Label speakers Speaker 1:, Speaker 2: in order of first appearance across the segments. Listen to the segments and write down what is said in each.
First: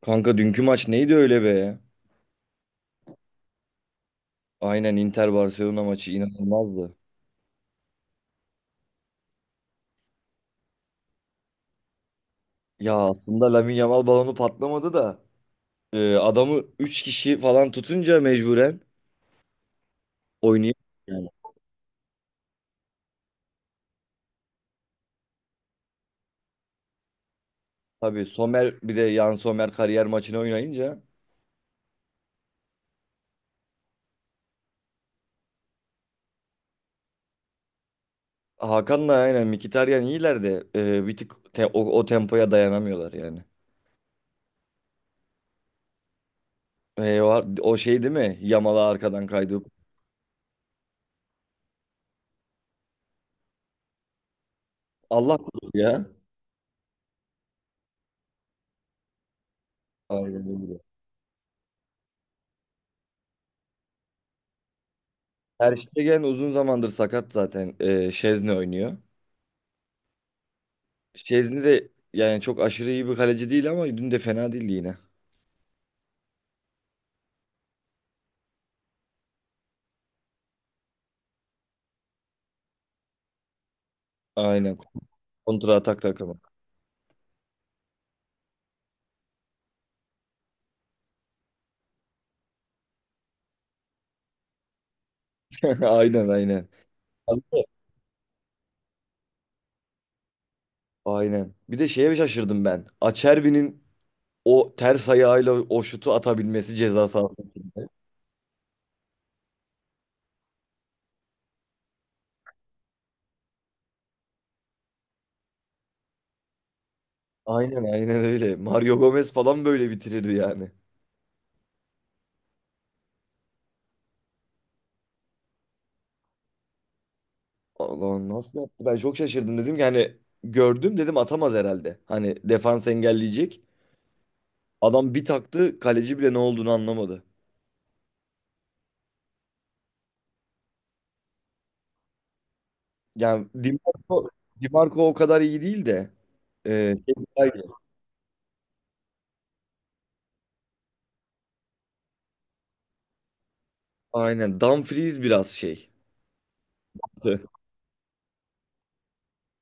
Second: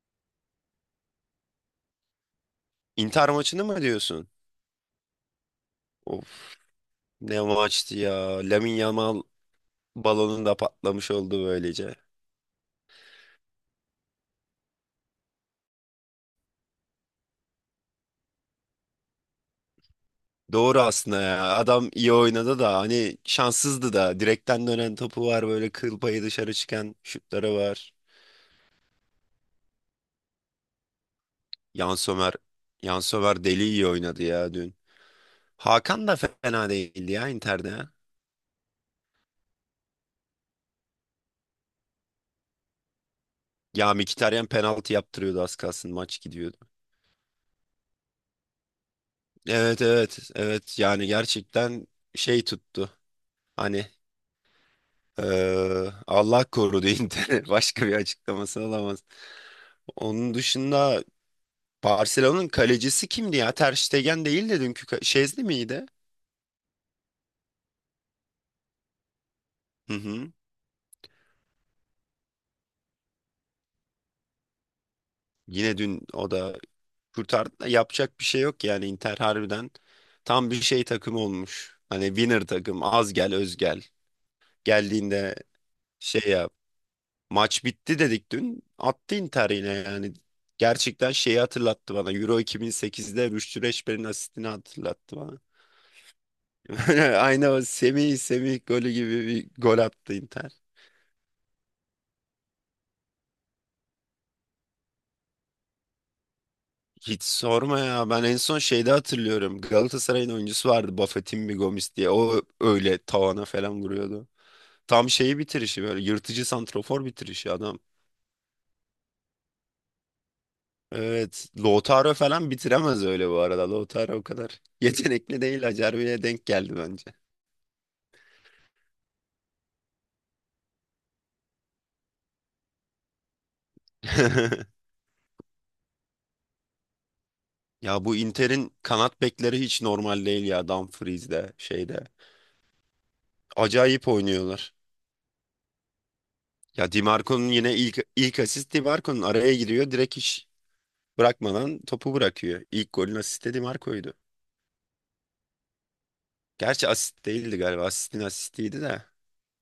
Speaker 1: Kanka dünkü maç neydi öyle be?
Speaker 2: Inter maçını mı diyorsun?
Speaker 1: Aynen Inter Barcelona maçı
Speaker 2: Of,
Speaker 1: inanılmazdı.
Speaker 2: ne maçtı ya. Lamine Yamal balonun da patlamış oldu böylece.
Speaker 1: Ya aslında Lamine Yamal balonu patlamadı da adamı 3 kişi falan tutunca mecburen oynayamıyor.
Speaker 2: Doğru aslında
Speaker 1: Yani.
Speaker 2: ya. Adam iyi oynadı da hani şanssızdı da. Direkten dönen topu var, böyle kıl payı dışarı çıkan şutları var.
Speaker 1: Tabii Somer bir de Yan Somer kariyer maçını oynayınca
Speaker 2: Yan Sömer, Yan Sömer deli iyi oynadı ya dün. Hakan da fena değildi ya Inter'de.
Speaker 1: Hakan'la aynen Mkhitaryan iyiler de bir tık o tempoya dayanamıyorlar yani.
Speaker 2: Ya Mkhitaryan penaltı yaptırıyordu, az kalsın maç gidiyordu.
Speaker 1: Var, o şey değil mi? Yamal'a arkadan kaydı.
Speaker 2: Evet evet evet, yani gerçekten şey tuttu. Hani
Speaker 1: Allah korusun ya.
Speaker 2: Allah korudu Inter'in, başka bir açıklaması olamaz. Onun
Speaker 1: Aynen öyle.
Speaker 2: dışında Barcelona'nın kalecisi kimdi ya? Ter Stegen değil de dünkü Şezli
Speaker 1: Ter
Speaker 2: miydi?
Speaker 1: Stegen uzun zamandır sakat zaten. Şezne oynuyor.
Speaker 2: Hı hı.
Speaker 1: Şezni de yani çok aşırı iyi bir kaleci değil ama dün de fena değildi yine.
Speaker 2: Yine dün o da kurtardı da yapacak bir şey yok, yani Inter harbiden tam bir şey, takım olmuş. Hani winner takım, az gel öz gel.
Speaker 1: Aynen.
Speaker 2: Geldiğinde
Speaker 1: Kontra atak
Speaker 2: şey
Speaker 1: takımı.
Speaker 2: yap. Maç bitti dedik dün. Attı Inter yine yani. Gerçekten şeyi hatırlattı bana. Euro 2008'de Rüştü Reçber'in asistini hatırlattı bana.
Speaker 1: Aynen aynen. Abi,
Speaker 2: Aynı o Semih golü gibi bir gol attı Inter.
Speaker 1: aynen. Bir de şeye şaşırdım ben. Acerbi'nin o ters ayağıyla o şutu atabilmesi ceza
Speaker 2: Hiç
Speaker 1: sahası.
Speaker 2: sorma ya. Ben en son şeyde hatırlıyorum. Galatasaray'ın oyuncusu vardı, Bafétimbi Gomis diye. O öyle tavana falan vuruyordu. Tam şeyi, bitirişi böyle yırtıcı santrafor bitirişi adam.
Speaker 1: Aynen aynen öyle. Mario Gomez falan böyle bitirirdi yani.
Speaker 2: Evet. Lautaro falan bitiremez öyle bu arada. Lautaro o kadar yetenekli değil. Acerbi'ye denk geldi bence.
Speaker 1: Allah'ım nasıl yaptı? Ben çok şaşırdım dedim ki hani gördüm dedim atamaz herhalde. Hani defans engelleyecek. Adam bir taktı kaleci bile ne olduğunu anlamadı.
Speaker 2: Ya bu Inter'in kanat bekleri hiç normal değil ya. Dumfries'de şeyde.
Speaker 1: Yani Di
Speaker 2: Acayip
Speaker 1: Marco, Di
Speaker 2: oynuyorlar.
Speaker 1: Marco o kadar iyi değil de e,
Speaker 2: Ya Di
Speaker 1: şey daha
Speaker 2: Marco'nun
Speaker 1: iyi.
Speaker 2: yine ilk asist, Di Marco'nun araya giriyor. Direkt hiç bırakmadan topu bırakıyor. İlk golün asisti Di Marco'ydu.
Speaker 1: Aynen Dumfries biraz şey.
Speaker 2: Gerçi asist
Speaker 1: Evet.
Speaker 2: değildi galiba. Asistin asistiydi de.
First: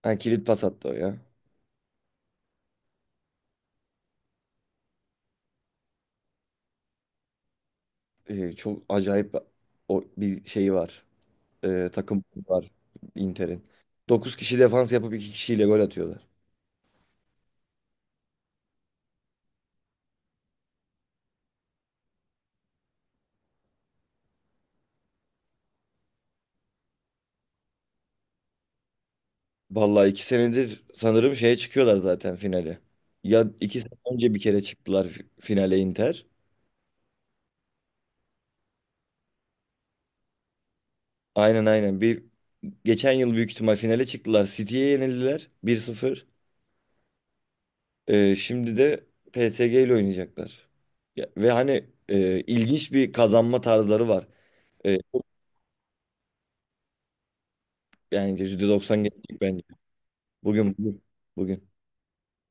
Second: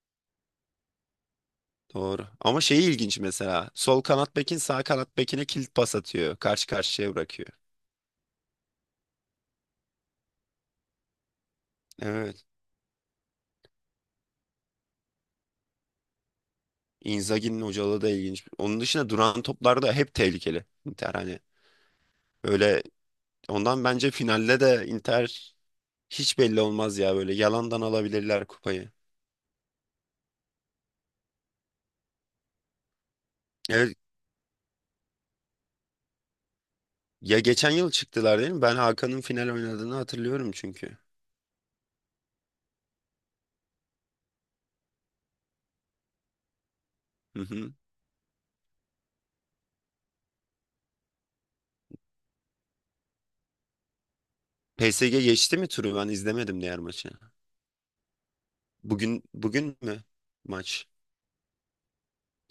Speaker 1: Yani kilit pas attı o ya.
Speaker 2: Doğru. Ama şeyi ilginç mesela. Sol kanat bekin sağ kanat bekine kilit pas atıyor. Karşı karşıya bırakıyor.
Speaker 1: Çok acayip o bir şeyi var. Takım
Speaker 2: Evet.
Speaker 1: var Inter'in. Dokuz kişi defans yapıp 2 kişiyle gol atıyorlar.
Speaker 2: Inzaghi'nin hocalığı da ilginç. Onun dışında duran toplar da hep tehlikeli. Inter hani böyle, ondan bence finalde de Inter hiç belli olmaz ya, böyle yalandan alabilirler kupayı.
Speaker 1: Vallahi 2 senedir sanırım şeye çıkıyorlar zaten finale. Ya iki sene
Speaker 2: Evet.
Speaker 1: önce bir kere çıktılar finale Inter.
Speaker 2: Ya geçen yıl çıktılar değil mi? Ben Hakan'ın final oynadığını hatırlıyorum çünkü.
Speaker 1: Aynen aynen. Bir geçen yıl büyük ihtimal finale çıktılar. City'ye yenildiler 1-0.
Speaker 2: Hı hı.
Speaker 1: Şimdi de PSG ile oynayacaklar. Ve hani ilginç bir kazanma tarzları var. E,
Speaker 2: PSG
Speaker 1: çok-
Speaker 2: geçti mi turu? Ben izlemedim diğer maçı.
Speaker 1: yani %90
Speaker 2: Bugün
Speaker 1: geçecek bence.
Speaker 2: bugün mü
Speaker 1: Bugün,
Speaker 2: maç?
Speaker 1: bugün, bugün.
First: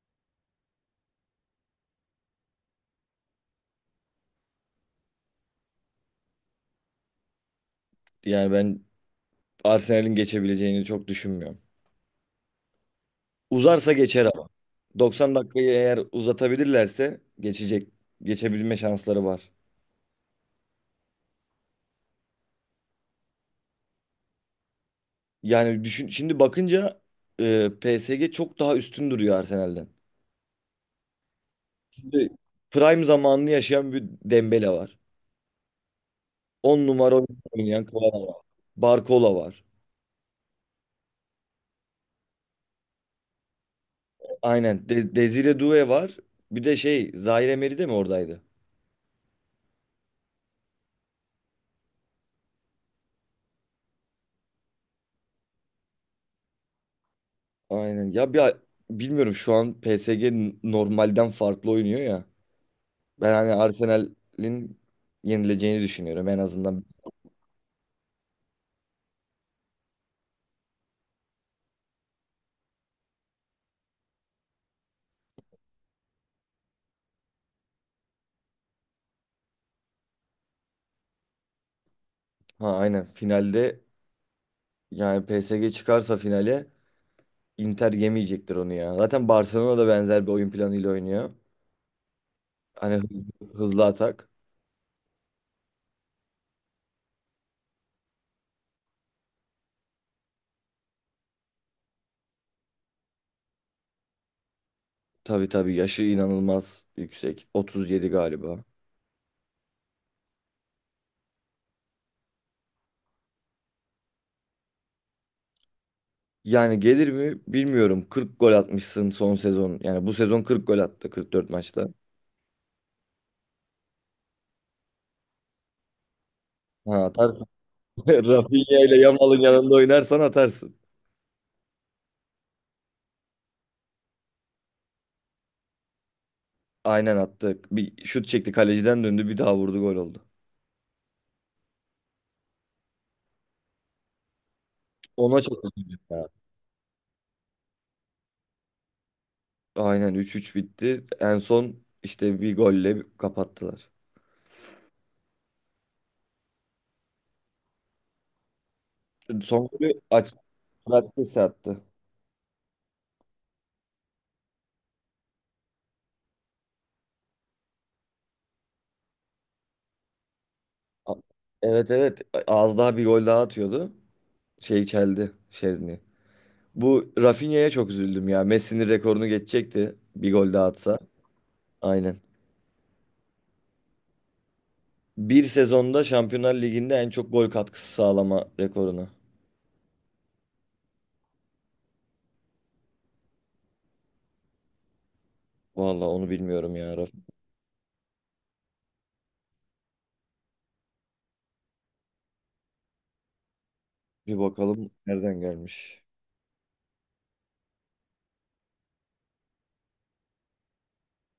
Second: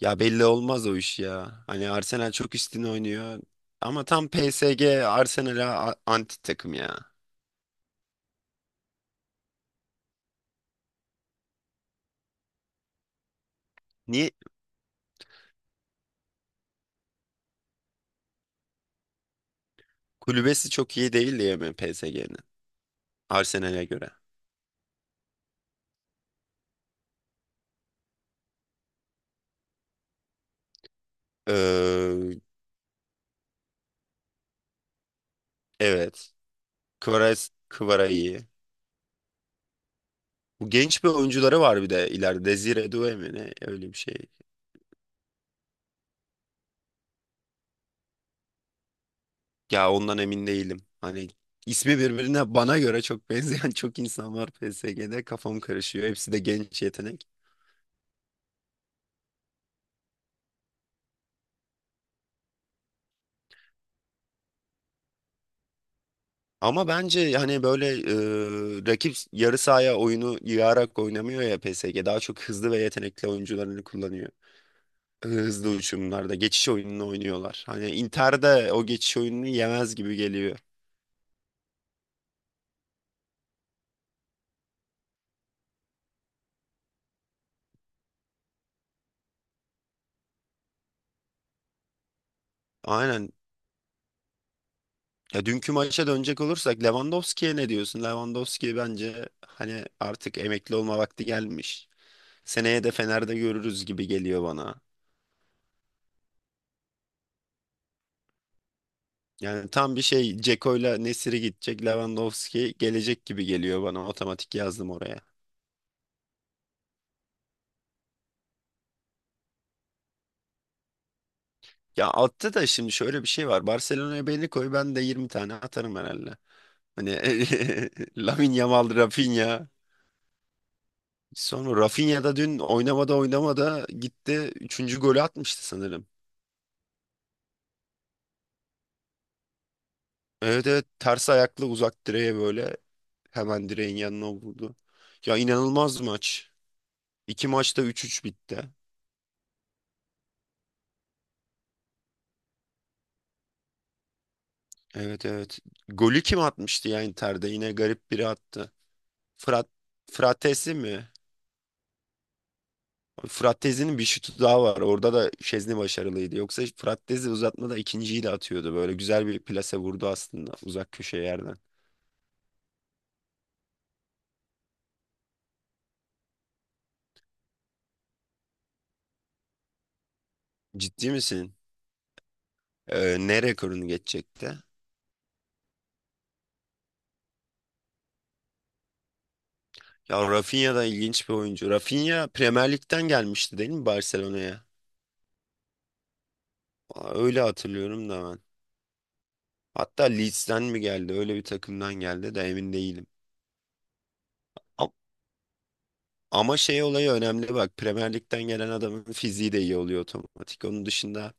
Speaker 2: Ya belli olmaz o iş ya. Hani Arsenal çok üstün oynuyor. Ama tam PSG Arsenal'a anti takım ya.
Speaker 1: Yani ben Arsenal'in geçebileceğini çok düşünmüyorum. Uzarsa geçer
Speaker 2: Niye?
Speaker 1: ama. 90 dakikayı eğer uzatabilirlerse geçecek. Geçebilme şansları var.
Speaker 2: Kulübesi çok iyi değil diye mi PSG'nin? Arsenal'e göre.
Speaker 1: Yani düşün, şimdi bakınca PSG çok daha üstün duruyor Arsenal'den. Şimdi
Speaker 2: Ee,
Speaker 1: prime zamanını yaşayan bir Dembele var.
Speaker 2: evet.
Speaker 1: 10 numara oynayan
Speaker 2: Kvara
Speaker 1: Kvara
Speaker 2: iyi.
Speaker 1: var. Barcola var.
Speaker 2: Bu, genç bir oyuncuları var bir de ileride. Desire Doué mi ne? Öyle bir şey.
Speaker 1: Aynen. Desire Doué var. Bir de şey Zaire Emery de mi oradaydı?
Speaker 2: Ya ondan emin değilim. Hani ismi birbirine bana göre çok benzeyen çok insan var PSG'de. Kafam karışıyor. Hepsi de genç yetenek.
Speaker 1: Aynen. Ya bir bilmiyorum şu an PSG normalden farklı oynuyor ya. Ben hani Arsenal'in yenileceğini düşünüyorum en azından.
Speaker 2: Ama bence hani böyle rakip yarı sahaya oyunu yığarak oynamıyor ya PSG. Daha çok hızlı ve yetenekli oyuncularını kullanıyor. Hızlı uçumlarda geçiş oyununu oynuyorlar. Hani Inter'de o geçiş oyununu yemez gibi geliyor.
Speaker 1: Ha aynen finalde yani PSG çıkarsa finale Inter yemeyecektir onu ya. Zaten Barcelona da benzer bir oyun planıyla oynuyor. Hani
Speaker 2: Aynen.
Speaker 1: hızlı atak.
Speaker 2: Ya dünkü maça dönecek olursak, Lewandowski'ye ne diyorsun? Lewandowski bence hani artık emekli olma vakti gelmiş. Seneye de Fener'de görürüz gibi geliyor bana.
Speaker 1: Tabii tabii yaşı inanılmaz yüksek. 37 galiba.
Speaker 2: Yani tam bir şey, Ceko'yla Nesiri gidecek, Lewandowski gelecek gibi geliyor bana. Otomatik yazdım oraya.
Speaker 1: Yani gelir mi bilmiyorum. 40 gol atmışsın son sezon. Yani bu sezon 40 gol attı 44 maçta.
Speaker 2: Ya altta da şimdi şöyle bir şey var. Barcelona'ya belli koy, ben de 20 tane atarım herhalde.
Speaker 1: Ha
Speaker 2: Hani
Speaker 1: atarsın.
Speaker 2: Lamine
Speaker 1: Rafinha
Speaker 2: Yamal,
Speaker 1: ile Yamal'ın
Speaker 2: Rafinha.
Speaker 1: yanında oynarsan atarsın.
Speaker 2: Sonra Rafinha da dün oynamada oynamada gitti. Üçüncü golü atmıştı sanırım.
Speaker 1: Aynen attı. Bir şut çekti kaleciden döndü bir daha vurdu gol oldu.
Speaker 2: Evet evet, ters ayaklı uzak direğe, böyle hemen direğin yanına vurdu. Ya
Speaker 1: Ona çok üzüldüm
Speaker 2: inanılmaz
Speaker 1: ya.
Speaker 2: maç. İki maçta 3-3 bitti.
Speaker 1: Aynen 3-3 bitti. En son işte bir golle kapattılar.
Speaker 2: Evet evet. Golü kim atmıştı ya Inter'de? Yine garip biri attı.
Speaker 1: Son
Speaker 2: Frat
Speaker 1: golü aç
Speaker 2: Fratesi mi?
Speaker 1: Fratkesi attı.
Speaker 2: Fratesi'nin bir şutu daha var. Orada da Şezni başarılıydı. Yoksa Fratesi uzatmada ikinciyi de atıyordu. Böyle güzel bir plase vurdu aslında, uzak
Speaker 1: A-
Speaker 2: köşe yerden.
Speaker 1: Evet evet az daha bir gol daha atıyordu. Şey çeldi Şezni. Bu Rafinha'ya çok üzüldüm ya. Messi'nin rekorunu geçecekti bir gol daha atsa.
Speaker 2: Ciddi misin?
Speaker 1: Aynen.
Speaker 2: Ne rekorunu geçecekti?
Speaker 1: Bir sezonda Şampiyonlar Ligi'nde en çok gol katkısı sağlama rekoruna.
Speaker 2: Ya Rafinha da ilginç bir oyuncu. Rafinha Premier Lig'den gelmişti değil mi Barcelona'ya?
Speaker 1: Vallahi onu bilmiyorum ya.
Speaker 2: Aa,
Speaker 1: Rafinha.
Speaker 2: öyle hatırlıyorum da ben. Hatta Leeds'ten mi geldi? Öyle bir takımdan geldi de emin değilim.
Speaker 1: Bir bakalım nereden gelmiş.
Speaker 2: Ama şey, olayı önemli bak. Premier Lig'den gelen adamın fiziği de iyi oluyor otomatik. Onun dışında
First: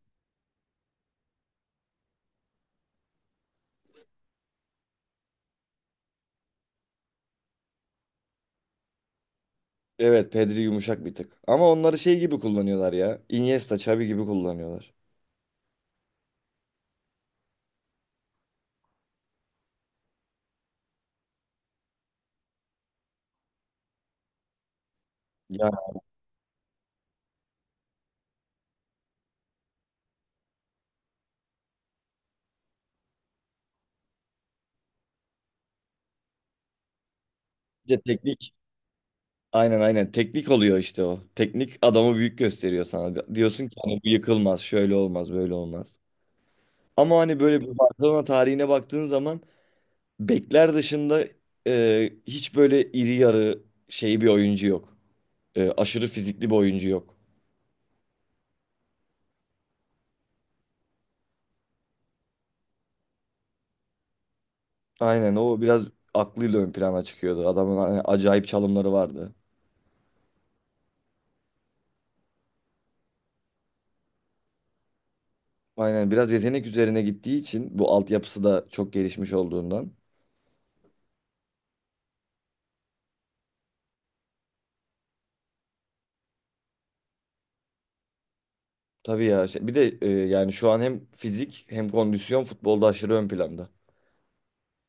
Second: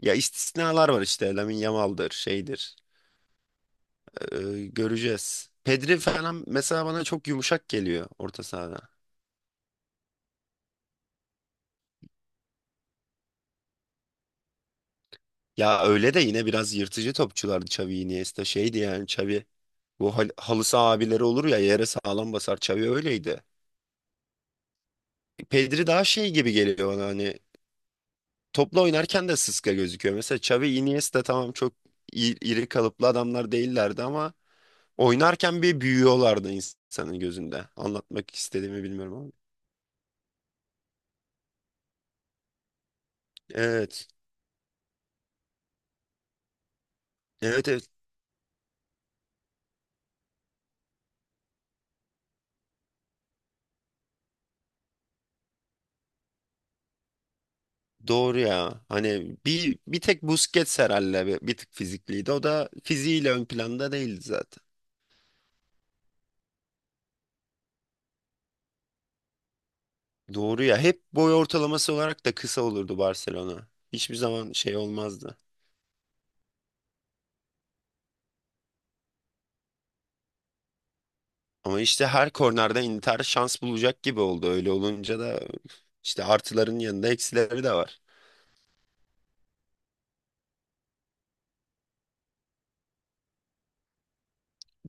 Speaker 2: ya istisnalar var işte. Lamine Yamal'dır, şeydir. Ee, göreceğiz. Pedri falan mesela bana çok yumuşak geliyor orta sahada.
Speaker 1: Evet Pedri yumuşak bir tık. Ama onları şey gibi kullanıyorlar ya. Iniesta, Xavi gibi kullanıyorlar.
Speaker 2: Ya öyle de yine biraz yırtıcı topçulardı Xavi, Iniesta, şeydi yani Xavi. Bu halı saha abileri olur ya, yere sağlam basar, Xavi öyleydi.
Speaker 1: Ya
Speaker 2: Pedri daha şey gibi geliyor bana, hani topla oynarken de sıska gözüküyor. Mesela Xavi, Iniesta tamam, çok iri kalıplı adamlar değillerdi ama oynarken bir büyüyorlardı insanın gözünde.
Speaker 1: bir de
Speaker 2: Anlatmak
Speaker 1: teknik.
Speaker 2: istediğimi bilmiyorum ama.
Speaker 1: Aynen aynen. Teknik oluyor işte o. Teknik adamı büyük gösteriyor sana. Diyorsun ki hani bu
Speaker 2: Evet.
Speaker 1: yıkılmaz, şöyle olmaz, böyle olmaz. Ama hani böyle bir
Speaker 2: Evet evet.
Speaker 1: Barcelona tarihine baktığın zaman bekler dışında hiç böyle iri yarı şey bir oyuncu yok. Aşırı fizikli bir oyuncu yok.
Speaker 2: Doğru ya. Hani bir tek Busquets herhalde bir tık fizikliydi. O da fiziğiyle ön planda değildi zaten.
Speaker 1: Aynen o biraz aklıyla ön plana çıkıyordu. Adamın hani acayip çalımları vardı.
Speaker 2: Doğru ya. Hep boy ortalaması olarak da kısa olurdu Barcelona. Hiçbir zaman şey olmazdı.
Speaker 1: Aynen biraz yetenek üzerine gittiği için bu altyapısı da çok gelişmiş olduğundan.
Speaker 2: Ama işte her kornerden Inter şans bulacak gibi oldu. Öyle olunca da işte artıların yanında eksileri de var.
Speaker 1: Tabii ya bir de yani şu an hem fizik hem kondisyon futbolda aşırı ön planda.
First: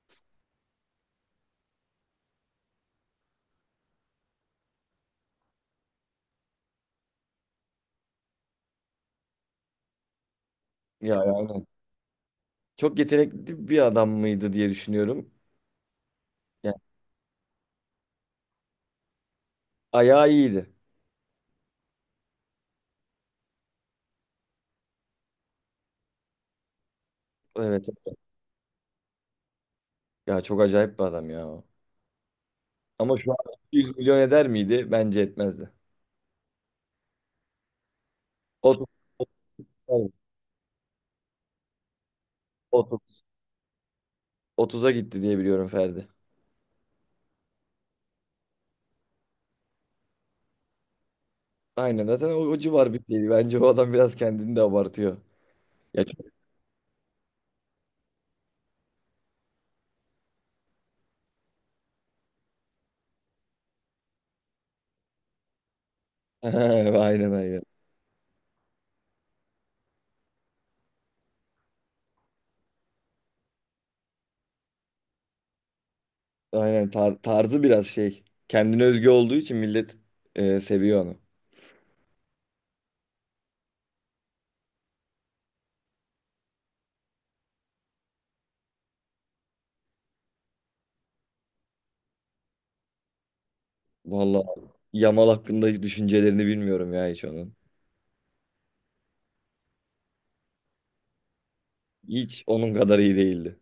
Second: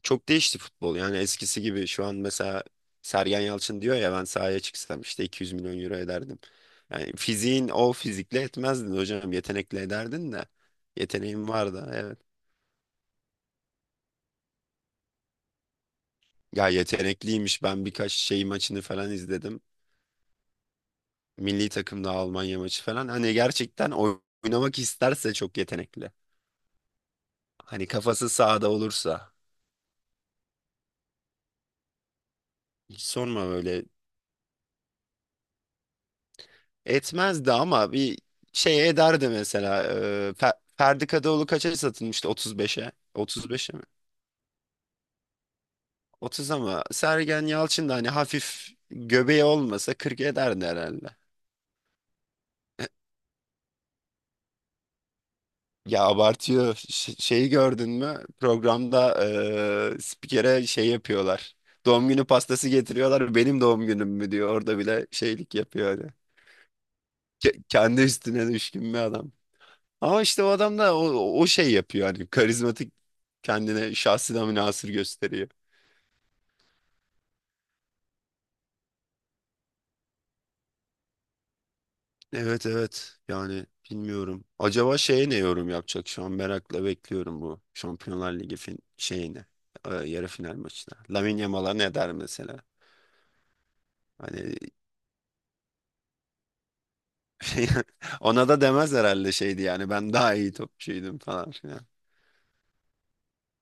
Speaker 2: Çok değişti futbol. Yani eskisi gibi şu an mesela Sergen Yalçın diyor ya, ben sahaya çıksam işte 200 milyon euro ederdim. Yani fiziğin, o fizikle etmezdin hocam. Yetenekle ederdin de.
Speaker 1: Ya ya,
Speaker 2: Yeteneğim
Speaker 1: aynen.
Speaker 2: vardı evet.
Speaker 1: Çok yetenekli bir adam mıydı diye düşünüyorum.
Speaker 2: Ya
Speaker 1: Yani
Speaker 2: yetenekliymiş. Ben birkaç şey, maçını falan izledim.
Speaker 1: ayağı iyiydi.
Speaker 2: Milli takımda Almanya maçı falan. Hani gerçekten oynamak isterse çok yetenekli.
Speaker 1: Evet.
Speaker 2: Hani kafası sahada olursa.
Speaker 1: Ya çok acayip bir adam ya.
Speaker 2: Hiç
Speaker 1: Ama şu an
Speaker 2: sorma böyle.
Speaker 1: 100 milyon eder miydi? Bence etmezdi.
Speaker 2: Etmezdi ama bir
Speaker 1: 30,
Speaker 2: şey ederdi mesela. Ferdi Kadıoğlu kaça satılmıştı? 35'e.
Speaker 1: 30,
Speaker 2: 35'e mi?
Speaker 1: 30'a gitti diye biliyorum Ferdi.
Speaker 2: 30. Ama Sergen Yalçın da hani hafif göbeği olmasa 40 ederdi herhalde.
Speaker 1: Aynen zaten o civar bir şeydi. Bence o adam biraz kendini de abartıyor.
Speaker 2: Ya
Speaker 1: Ya,
Speaker 2: abartıyor. Şeyi gördün mü? Programda spikere şey yapıyorlar. Doğum günü pastası getiriyorlar. Benim doğum günüm mü diyor. Orada bile şeylik yapıyor. Hani.
Speaker 1: aynen
Speaker 2: Ke-
Speaker 1: aynen.
Speaker 2: kendi üstüne düşkün bir adam. Ama işte o adam da o şey yapıyor, hani karizmatik, kendine, şahsına münhasır gösteriyor.
Speaker 1: Aynen tarzı biraz şey. Kendine özgü olduğu için millet seviyor onu.
Speaker 2: Evet evet, yani bilmiyorum. Acaba şeye ne yorum yapacak şu an, merakla bekliyorum bu Şampiyonlar Ligi şeyini, yarı final maçına. Lamine Yamal'a ne der mesela?
Speaker 1: Vallahi
Speaker 2: Hani
Speaker 1: Yamal hakkında düşüncelerini bilmiyorum ya hiç onun.
Speaker 2: ona da demez herhalde, şeydi yani ben daha iyi topçuydum falan filan.
Speaker 1: Hiç onun kadar iyi değildi.